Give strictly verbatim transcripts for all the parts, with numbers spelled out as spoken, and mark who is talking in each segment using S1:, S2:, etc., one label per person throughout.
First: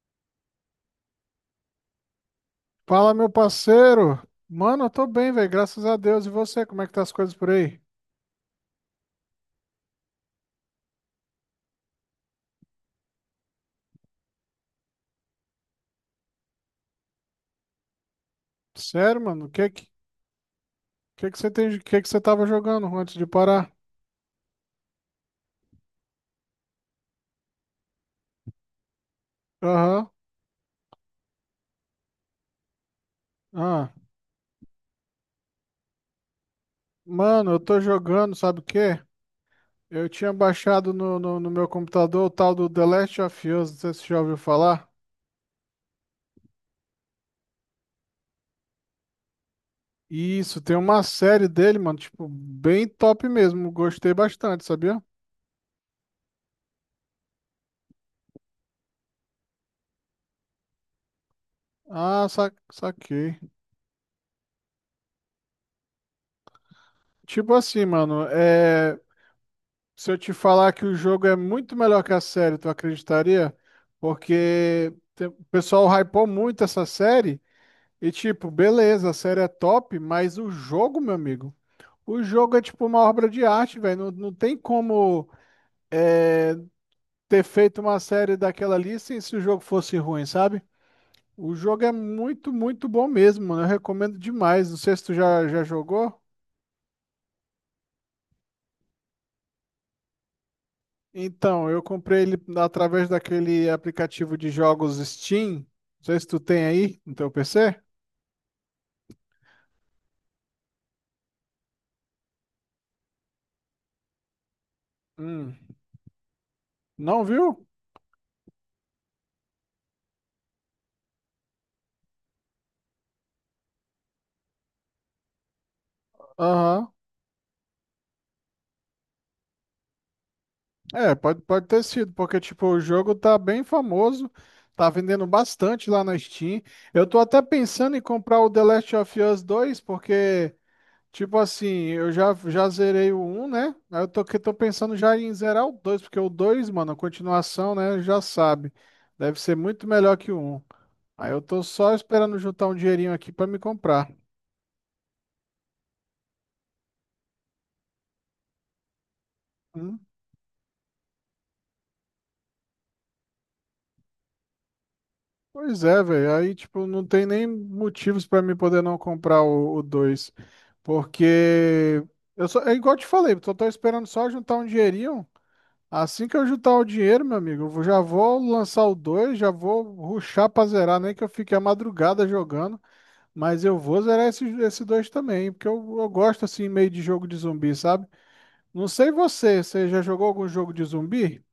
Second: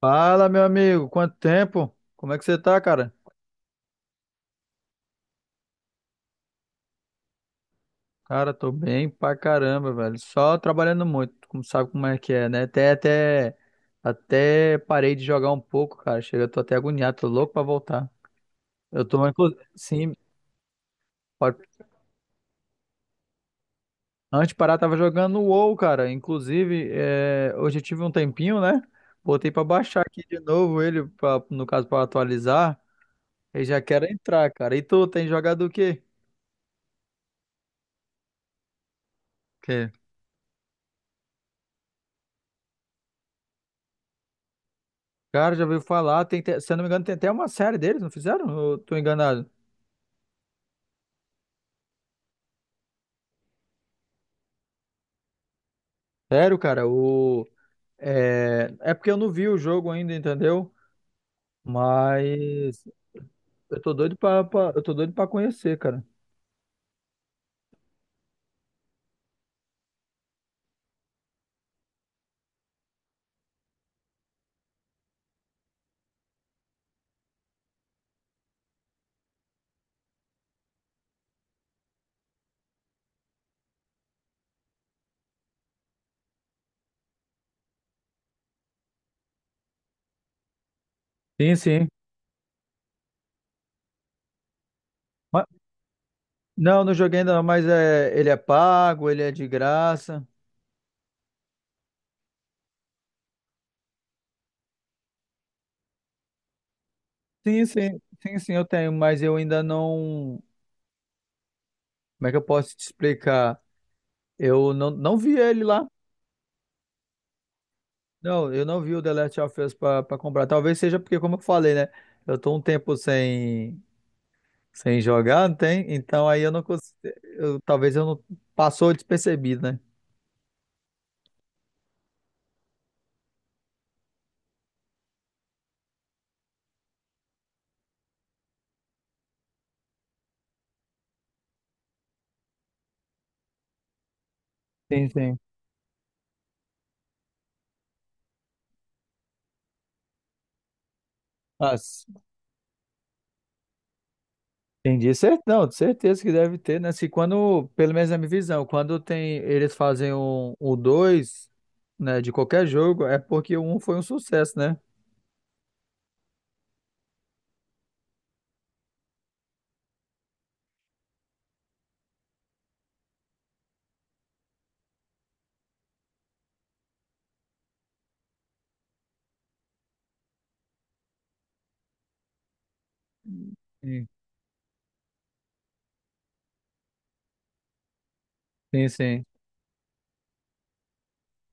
S1: Fala, meu amigo, quanto tempo? Como é que você tá, cara?
S2: Fala, meu parceiro. Mano, eu tô bem, velho, graças a Deus. E você, como é que tá as coisas por aí?
S1: Cara, tô bem pra caramba, velho. Só trabalhando muito, como sabe como é que é, né? Até, até, até parei de jogar um pouco, cara. Chega, eu tô até agoniado, tô louco pra voltar. Eu
S2: Sério,
S1: tô,
S2: mano? O
S1: inclu-
S2: que que,
S1: sim,
S2: que que você
S1: pode-
S2: tem, o que que você tava jogando antes de parar?
S1: antes de parar, tava jogando o WoW, cara. Inclusive, é, hoje eu tive um tempinho, né? Botei pra baixar
S2: Aham.
S1: aqui de novo ele, pra, no caso, pra atualizar. E já
S2: Ah.
S1: quero entrar, cara. E tu, tem jogado o quê?
S2: Mano, eu tô jogando, sabe o quê? Eu tinha baixado no, no, no meu computador o tal do The Last of Us, não sei se você já ouviu falar.
S1: Cara, já ouviu falar, tem, até- se eu não me engano, tem até uma série deles, não fizeram? Eu tô enganado.
S2: Isso, tem uma série dele, mano, tipo, bem top mesmo. Gostei bastante, sabia?
S1: Sério, cara, o... É, é porque eu não vi o jogo ainda, entendeu?
S2: Ah, sa
S1: Mas
S2: saquei.
S1: eu tô doido pra, pra- eu tô doido pra conhecer, cara.
S2: Tipo assim, mano, é. Se eu te falar que o jogo é muito melhor que a série, tu acreditaria? Porque te- o pessoal hypou muito essa série e, tipo, beleza, a série é top, mas o jogo, meu amigo, o jogo é tipo uma obra de arte, velho. Não, não tem como é, ter feito uma série daquela ali sem se o jogo fosse ruim, sabe? O
S1: Sim,
S2: jogo
S1: sim.
S2: é muito, muito bom mesmo, mano. Eu recomendo demais. Não sei se tu
S1: Ma-
S2: já, já jogou.
S1: não, não joguei ainda não, mas é, ele é pago, ele é de graça.
S2: Então, eu comprei ele através daquele aplicativo de jogos Steam. Não sei se tu tem aí no teu
S1: Sim,
S2: P C.
S1: sim, sim, sim, eu tenho, mas eu ainda não. Como é que eu posso te explicar? Eu não, não vi
S2: Hum,
S1: ele lá.
S2: não viu?
S1: Não, eu não vi o The Last of Us pra, pra comprar. Talvez seja porque, como eu falei, né? Eu tô um tempo sem, sem jogar, não tem? Então aí eu não
S2: Aham.
S1: consigo. Eu, talvez eu não. Passou despercebido, né?
S2: É, pode, pode ter sido, porque tipo, o jogo tá bem famoso, tá vendendo bastante lá na Steam. Eu tô até pensando em comprar o The Last of Us dois, porque, tipo assim, eu já, já zerei o um, né? Aí eu tô, que tô pensando
S1: Sim,
S2: já em
S1: sim.
S2: zerar o dois, porque o dois mano, a continuação, né? Já sabe. Deve ser muito melhor que o um. Aí eu tô
S1: Ah,
S2: só
S1: s-
S2: esperando juntar um dinheirinho aqui pra me comprar.
S1: entendi. Cer- Não, de certeza que deve ter, né? Se quando, pelo menos na minha visão, quando tem, eles
S2: Hum?
S1: fazem um, o dois, né, de qualquer jogo, é porque o um foi um sucesso, né?
S2: Pois é, velho. Aí, tipo, não tem nem motivos pra me poder não comprar o dois, porque eu só, é igual eu te falei, tô, tô esperando só juntar um dinheirinho. Assim que eu juntar o dinheiro, meu amigo, eu vou- já vou lançar o dois, já vou rushar pra zerar, nem que eu fique a madrugada jogando. Mas eu vou zerar esse, esse dois também, porque eu, eu gosto assim meio de jogo de zumbi, sabe? Não
S1: Sim,
S2: sei
S1: sim.
S2: você, você já jogou algum jogo de zumbi?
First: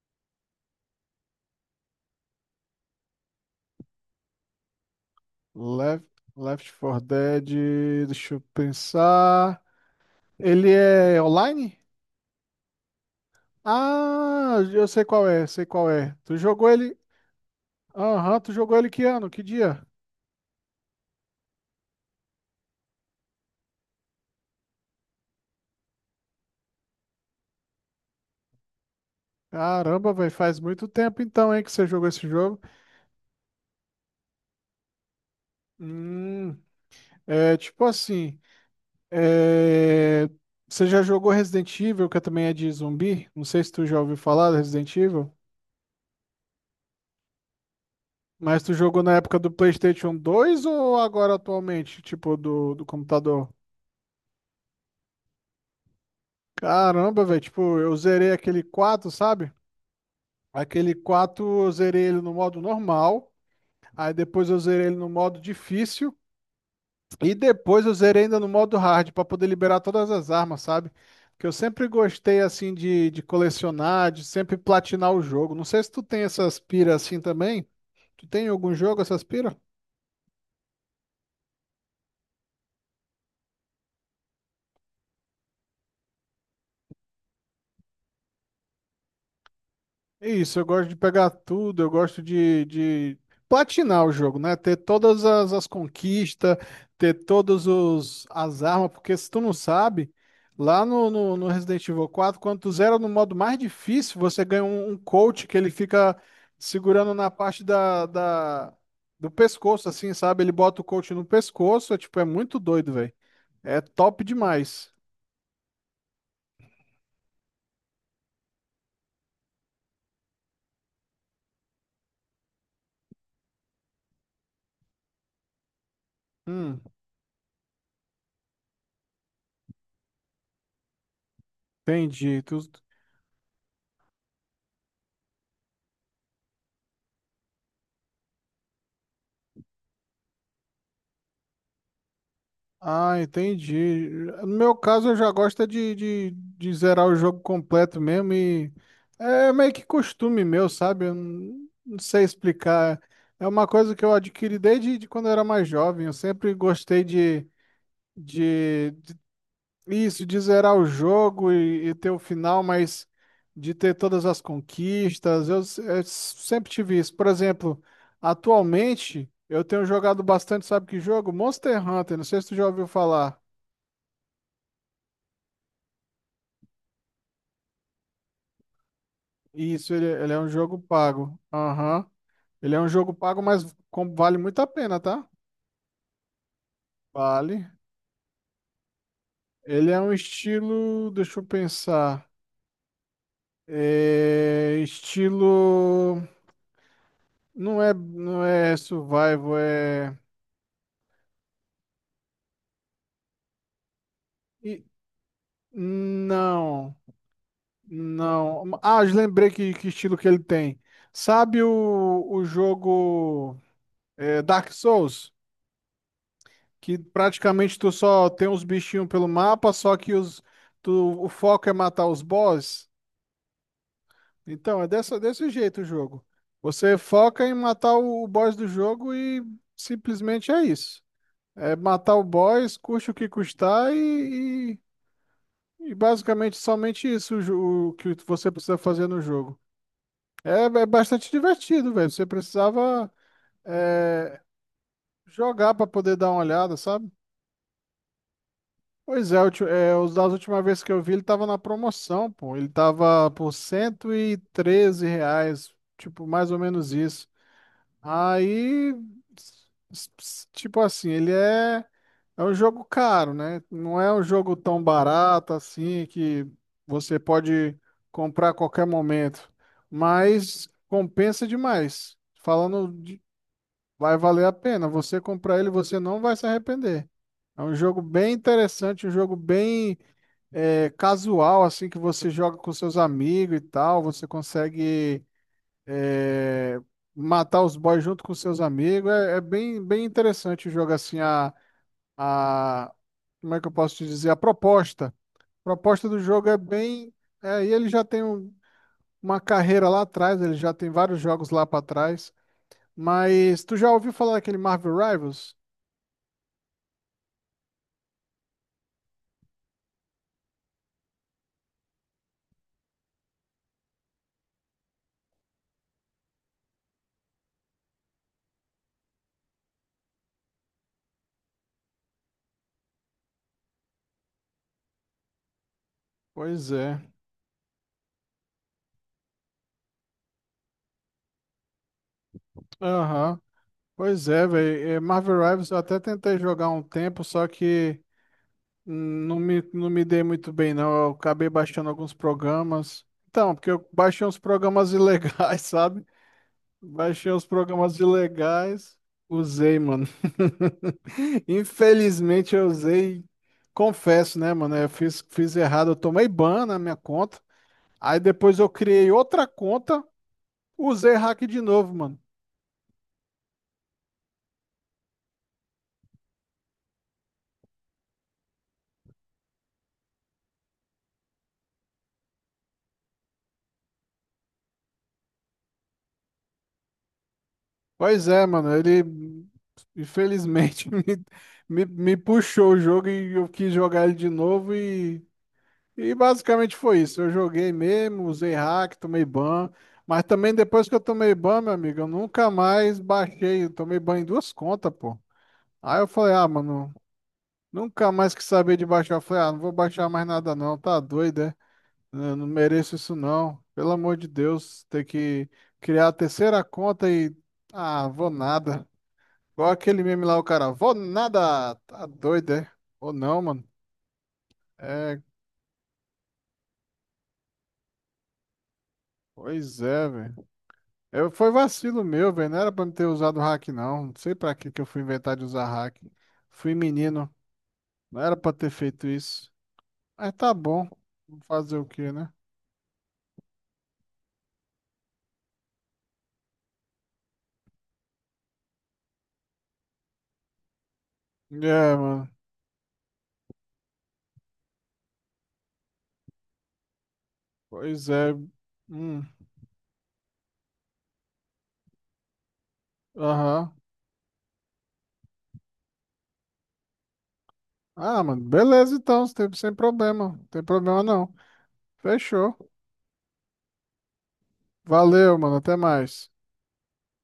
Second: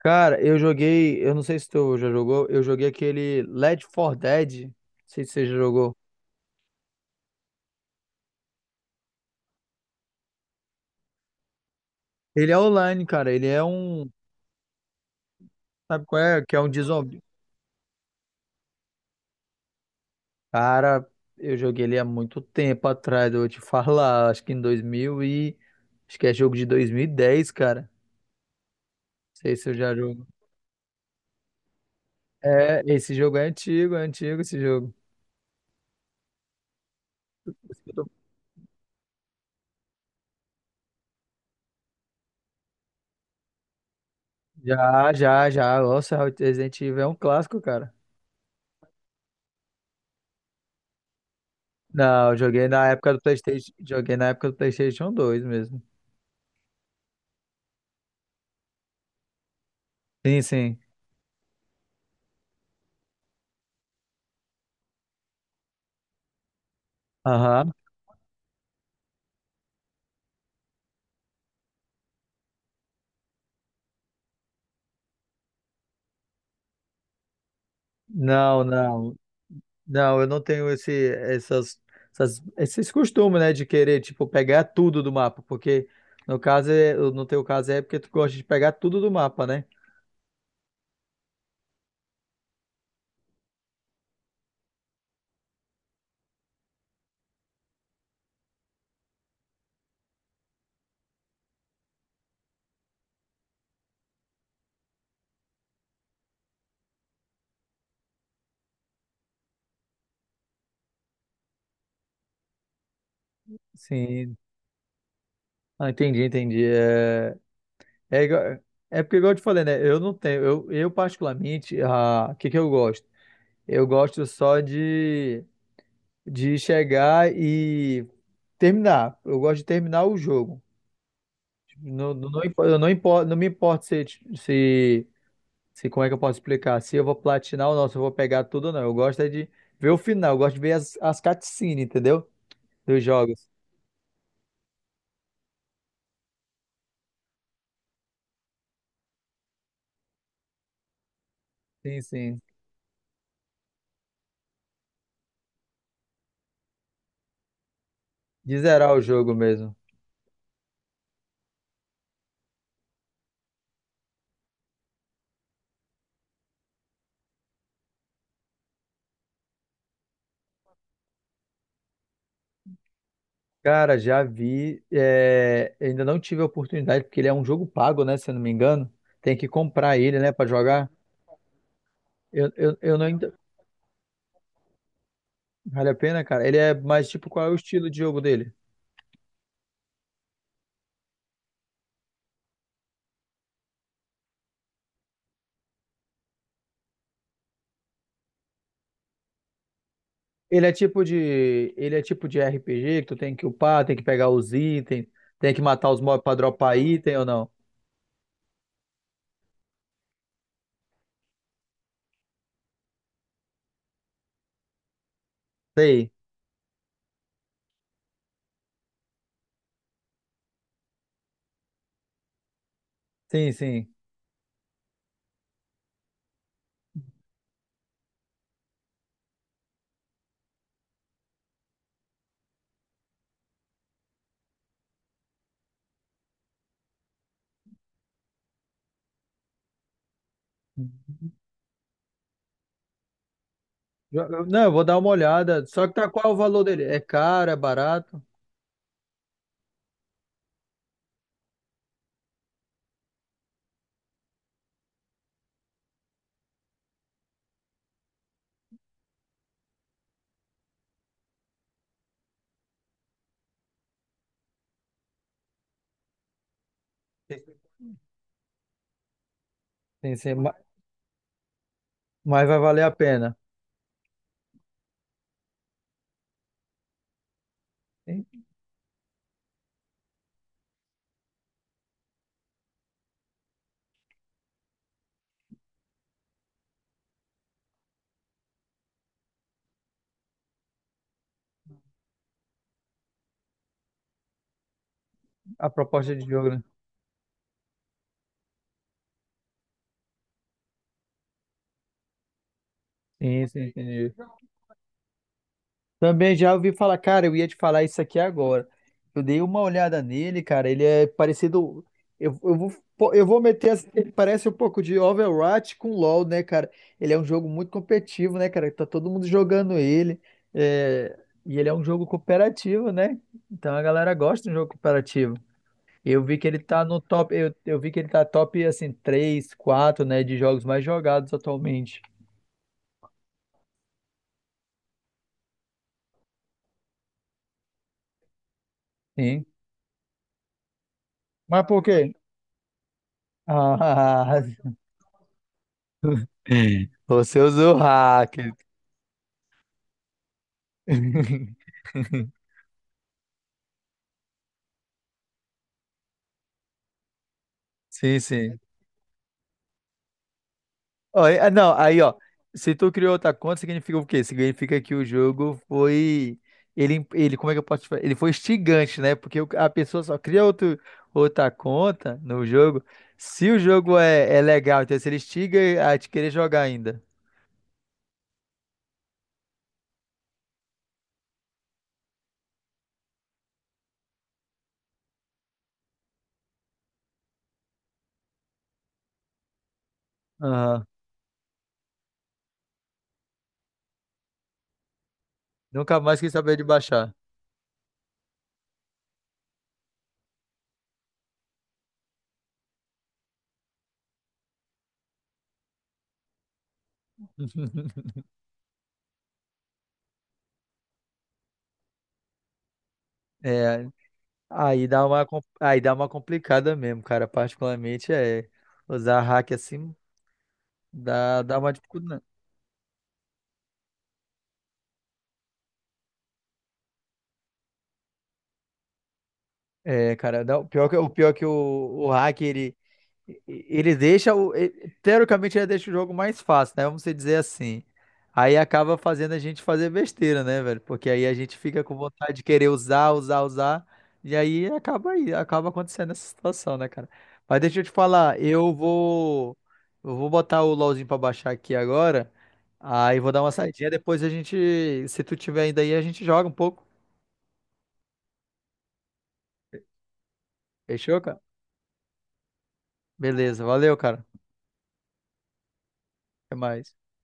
S1: Cara, eu joguei, eu não sei se tu já jogou, eu joguei aquele Left four Dead, não sei se você já jogou.
S2: Left, Left quatro Dead, deixa eu pensar. Ele é online?
S1: Ele é online, cara, ele é um,
S2: Ah, eu sei qual é, sei qual
S1: sabe
S2: é.
S1: qual
S2: Tu
S1: é? Que é um
S2: jogou
S1: de
S2: ele?
S1: zumbi.
S2: Aham, tu jogou ele que ano? Que dia?
S1: Cara, eu joguei ele há muito tempo atrás, eu vou te falar, acho que em dois mil e, acho que é jogo de dois mil e dez cara. Não sei se eu já
S2: Caramba,
S1: jogo.
S2: velho, faz muito tempo então, hein, que você jogou esse jogo.
S1: É, esse jogo é antigo, é antigo esse jogo.
S2: Hum, é tipo assim, é, você já jogou Resident Evil, que também é de zumbi? Não sei se tu já ouviu falar do Resident
S1: Já,
S2: Evil,
S1: já, já, nossa, Resident Evil é um clássico, cara.
S2: mas tu jogou na época do PlayStation dois ou agora atualmente,
S1: Não, eu
S2: tipo
S1: joguei
S2: do, do
S1: na época do
S2: computador?
S1: PlayStation, joguei na época do PlayStation dois mesmo.
S2: Caramba, velho, tipo, eu zerei aquele quatro, sabe?
S1: Sim, sim.
S2: Aquele quatro eu zerei ele no modo normal, aí depois eu zerei ele no modo difícil e
S1: Aham.
S2: depois eu zerei ainda no modo hard pra poder liberar todas as armas, sabe? Que eu sempre gostei assim de, de colecionar, de sempre platinar o jogo. Não sei se tu tem essas piras assim também. Tu tem
S1: Não,
S2: algum jogo
S1: não.
S2: essas piras?
S1: Não, eu não tenho esse, essas, essas- esses costumes, né, de querer, tipo, pegar tudo do mapa, porque no caso, é- no teu caso é porque tu gosta de pegar tudo do mapa, né?
S2: É isso, eu gosto de pegar tudo, eu gosto de, de platinar o jogo, né? Ter todas as, as conquistas, ter todas os, as armas, porque se tu não sabe, lá no, no, no Resident Evil quatro, quando tu zera no modo mais difícil, você ganha um, um coach que ele fica segurando na parte da, da, do pescoço, assim, sabe? Ele bota o coach no pescoço, é, tipo, é muito doido, velho. É top
S1: Sim.
S2: demais.
S1: Ah, entendi, entendi. É, é, igual- é porque, igual eu te falei, né, eu não tenho, eu, eu particularmente, ah, o que que eu gosto? Eu gosto só de de
S2: Hum,
S1: chegar e terminar. Eu gosto de terminar o jogo. Tipo, Não, não,
S2: entendi.
S1: não,
S2: Tu,
S1: impo- eu não, importo, não me importa se, se, se, como é que eu posso explicar? Se eu vou platinar ou não, se eu vou pegar tudo ou não. Eu gosto é de ver o final, eu gosto de ver as, as cutscenes, entendeu? Dos
S2: Ah,
S1: jogos.
S2: entendi. No meu caso, eu já gosto é de, de, de zerar o jogo completo mesmo e é meio que costume meu, sabe? Eu não, não
S1: Sim,
S2: sei
S1: sim.
S2: explicar. É uma coisa que eu adquiri desde de quando eu era mais jovem. Eu sempre gostei de,
S1: De
S2: de,
S1: zerar o
S2: de-
S1: jogo mesmo.
S2: isso, de zerar o jogo e, e ter o final, mas de ter todas as conquistas. Eu, s- eu sempre tive isso. Por exemplo, atualmente eu tenho jogado bastante, sabe que jogo? Monster Hunter, não sei se tu já ouviu falar.
S1: Cara, já vi. É, ainda não tive a oportunidade, porque ele é um jogo pago, né? Se eu não me engano. Tem que
S2: Isso,
S1: comprar
S2: ele,
S1: ele, né,
S2: ele é
S1: pra
S2: um jogo
S1: jogar.
S2: pago. Aham.
S1: Eu,
S2: Ele
S1: eu,
S2: é um
S1: eu não
S2: jogo
S1: ainda.
S2: pago, mas com- vale muito a pena, tá?
S1: Vale a pena, cara? Ele é mais tipo, qual é o
S2: Vale.
S1: estilo de jogo dele?
S2: Ele é um estilo. Deixa eu pensar. É estilo. Não é, não é survival, é.
S1: Ele é tipo de, ele é tipo de R P G que tu tem que upar, tem que pegar os
S2: e-
S1: itens, tem que matar os mobs pra dropar
S2: Não,
S1: item ou não?
S2: não. Ah, eu lembrei que, que estilo que ele tem. Sabe o, o jogo é, Dark Souls?
S1: Sei.
S2: Que praticamente tu só tem uns bichinhos pelo mapa, só que os, tu, o foco é matar os boss.
S1: Sim, sim.
S2: Então, é dessa, desse jeito o jogo. Você foca em matar o, o boss do jogo e simplesmente é isso. É matar o boss, custe o que custar e, e, e basicamente somente isso o, jo- o que você precisa fazer no jogo. É, é bastante divertido, velho. Você precisava
S1: Jo-
S2: é,
S1: eu- Não, eu vou dar uma olhada.
S2: jogar
S1: Só
S2: para
S1: que tá
S2: poder dar
S1: qual o
S2: uma
S1: valor
S2: olhada,
S1: dele? É
S2: sabe?
S1: caro, é barato?
S2: Pois é, ulti- é, os das última vez que eu vi, ele tava na promoção, pô. Ele tava por cento e treze reais, tipo, mais ou menos isso. Aí, s- s- tipo assim, ele é, é um jogo caro, né? Não é um jogo tão barato assim que você pode comprar a qualquer momento.
S1: Sim, sim, ma-
S2: Mas compensa demais.
S1: mas vai valer
S2: Falando
S1: a
S2: de,
S1: pena.
S2: vai valer a pena. Você comprar ele, você não vai se arrepender. É um jogo bem
S1: Sim,
S2: interessante, um jogo bem é, casual, assim, que você joga com seus amigos e tal, você consegue é, matar os boys junto com seus amigos. É, é bem, bem interessante o jogo, assim, a, a, como é que eu posso te dizer? A proposta. A
S1: A
S2: proposta
S1: proposta
S2: do
S1: de
S2: jogo
S1: jogo,
S2: é
S1: né?
S2: bem. É, e ele já tem um- uma carreira lá atrás, ele já tem vários jogos lá para trás.
S1: Sim, sim,
S2: Mas tu já ouviu
S1: entendi.
S2: falar daquele Marvel Rivals?
S1: Também já ouvi falar, cara, eu ia te falar isso aqui agora. Eu dei uma olhada nele, cara, ele é parecido. Eu, eu vou, pô, eu vou meter. Assim, Ele parece um pouco de Overwatch com LoL, né, cara? Ele é um jogo muito competitivo, né, cara? Tá todo mundo jogando ele. é, E ele é um jogo cooperativo, né? Então a galera gosta de um jogo cooperativo. Eu vi que ele
S2: Pois
S1: tá no
S2: é.
S1: top. Eu, eu vi que ele tá top, assim, três quatro né, de jogos mais jogados atualmente.
S2: Aham. Pois é, velho. Marvel Rivals eu até tentei jogar um tempo, só que. Não
S1: Sim.
S2: me, não me dei muito bem, não. Eu acabei
S1: Mas por
S2: baixando
S1: quê?
S2: alguns programas. Então, porque eu baixei uns
S1: Ah,
S2: programas ilegais, sabe? Baixei
S1: Você
S2: uns
S1: usou o
S2: programas
S1: hack.
S2: ilegais, usei, mano. Infelizmente eu usei, confesso, né, mano? Eu fiz, fiz errado, eu tomei ban na minha conta. Aí
S1: Sim,
S2: depois
S1: sim.
S2: eu criei outra conta, usei
S1: Ó, e-
S2: hack
S1: ah,
S2: de
S1: não,
S2: novo,
S1: aí, ó.
S2: mano.
S1: Se tu criou outra conta, significa o quê? Significa que o jogo foi. Ele, ele, como é que eu posso te falar? Ele foi instigante, né? Porque o- a pessoa só cria outro, outra conta no jogo se o jogo é, é legal. Então, se ele instiga a te querer jogar ainda.
S2: Pois é, mano, ele infelizmente me, me, me puxou o jogo e eu quis jogar ele de novo e, e basicamente foi isso. Eu joguei mesmo, usei hack, tomei ban, mas também
S1: Aham.
S2: depois que eu tomei ban, meu amigo, eu nunca mais baixei, eu tomei ban em duas contas, pô.
S1: Nunca
S2: Aí eu
S1: mais quis
S2: falei, ah,
S1: saber de
S2: mano,
S1: baixar.
S2: nunca mais quis saber de baixar. Eu falei, ah, não vou baixar mais nada não, tá doido, é? Eu não mereço isso não. Pelo amor de Deus, ter que criar a terceira conta e, ah, vou nada. Igual aquele meme lá, o cara, vou nada, tá doido, é? Ou não, mano?
S1: É, Aí dá
S2: É,
S1: uma, com- aí dá uma complicada mesmo, cara. Particularmente é usar hack
S2: pois
S1: assim
S2: é, velho. Eu,
S1: dá,
S2: foi
S1: dá uma
S2: vacilo
S1: dificuldade. Né?
S2: meu, velho, não era pra me ter usado hack, não. Não sei pra que que eu fui inventar de usar hack. Fui menino, não era pra ter feito isso.
S1: É,
S2: Mas
S1: cara,
S2: tá
S1: dá, o pior
S2: bom,
S1: que, o pior que o,
S2: fazer o
S1: o
S2: quê, né?
S1: hack ele, Ele deixa o. ele- teoricamente, ele deixa o jogo mais fácil, né? Vamos dizer assim. Aí acaba fazendo a gente fazer besteira, né, velho? Porque aí a gente fica
S2: É,
S1: com
S2: mano,
S1: vontade de querer usar, usar, usar. E aí acaba aí, acaba acontecendo essa situação, né, cara? Mas deixa eu te
S2: pois é.
S1: falar, eu
S2: Hum,
S1: vou. Eu vou botar o LOLzinho pra baixar aqui agora. Aí vou dar uma
S2: aham.
S1: saidinha. Depois a gente. Se tu tiver ainda aí, a gente joga um pouco.
S2: Ah, mano, beleza então, sem sem problema, não tem problema
S1: Fechou,
S2: não.
S1: cara?
S2: Fechou.
S1: Beleza, valeu, cara.
S2: Valeu, mano, até mais.
S1: Até mais.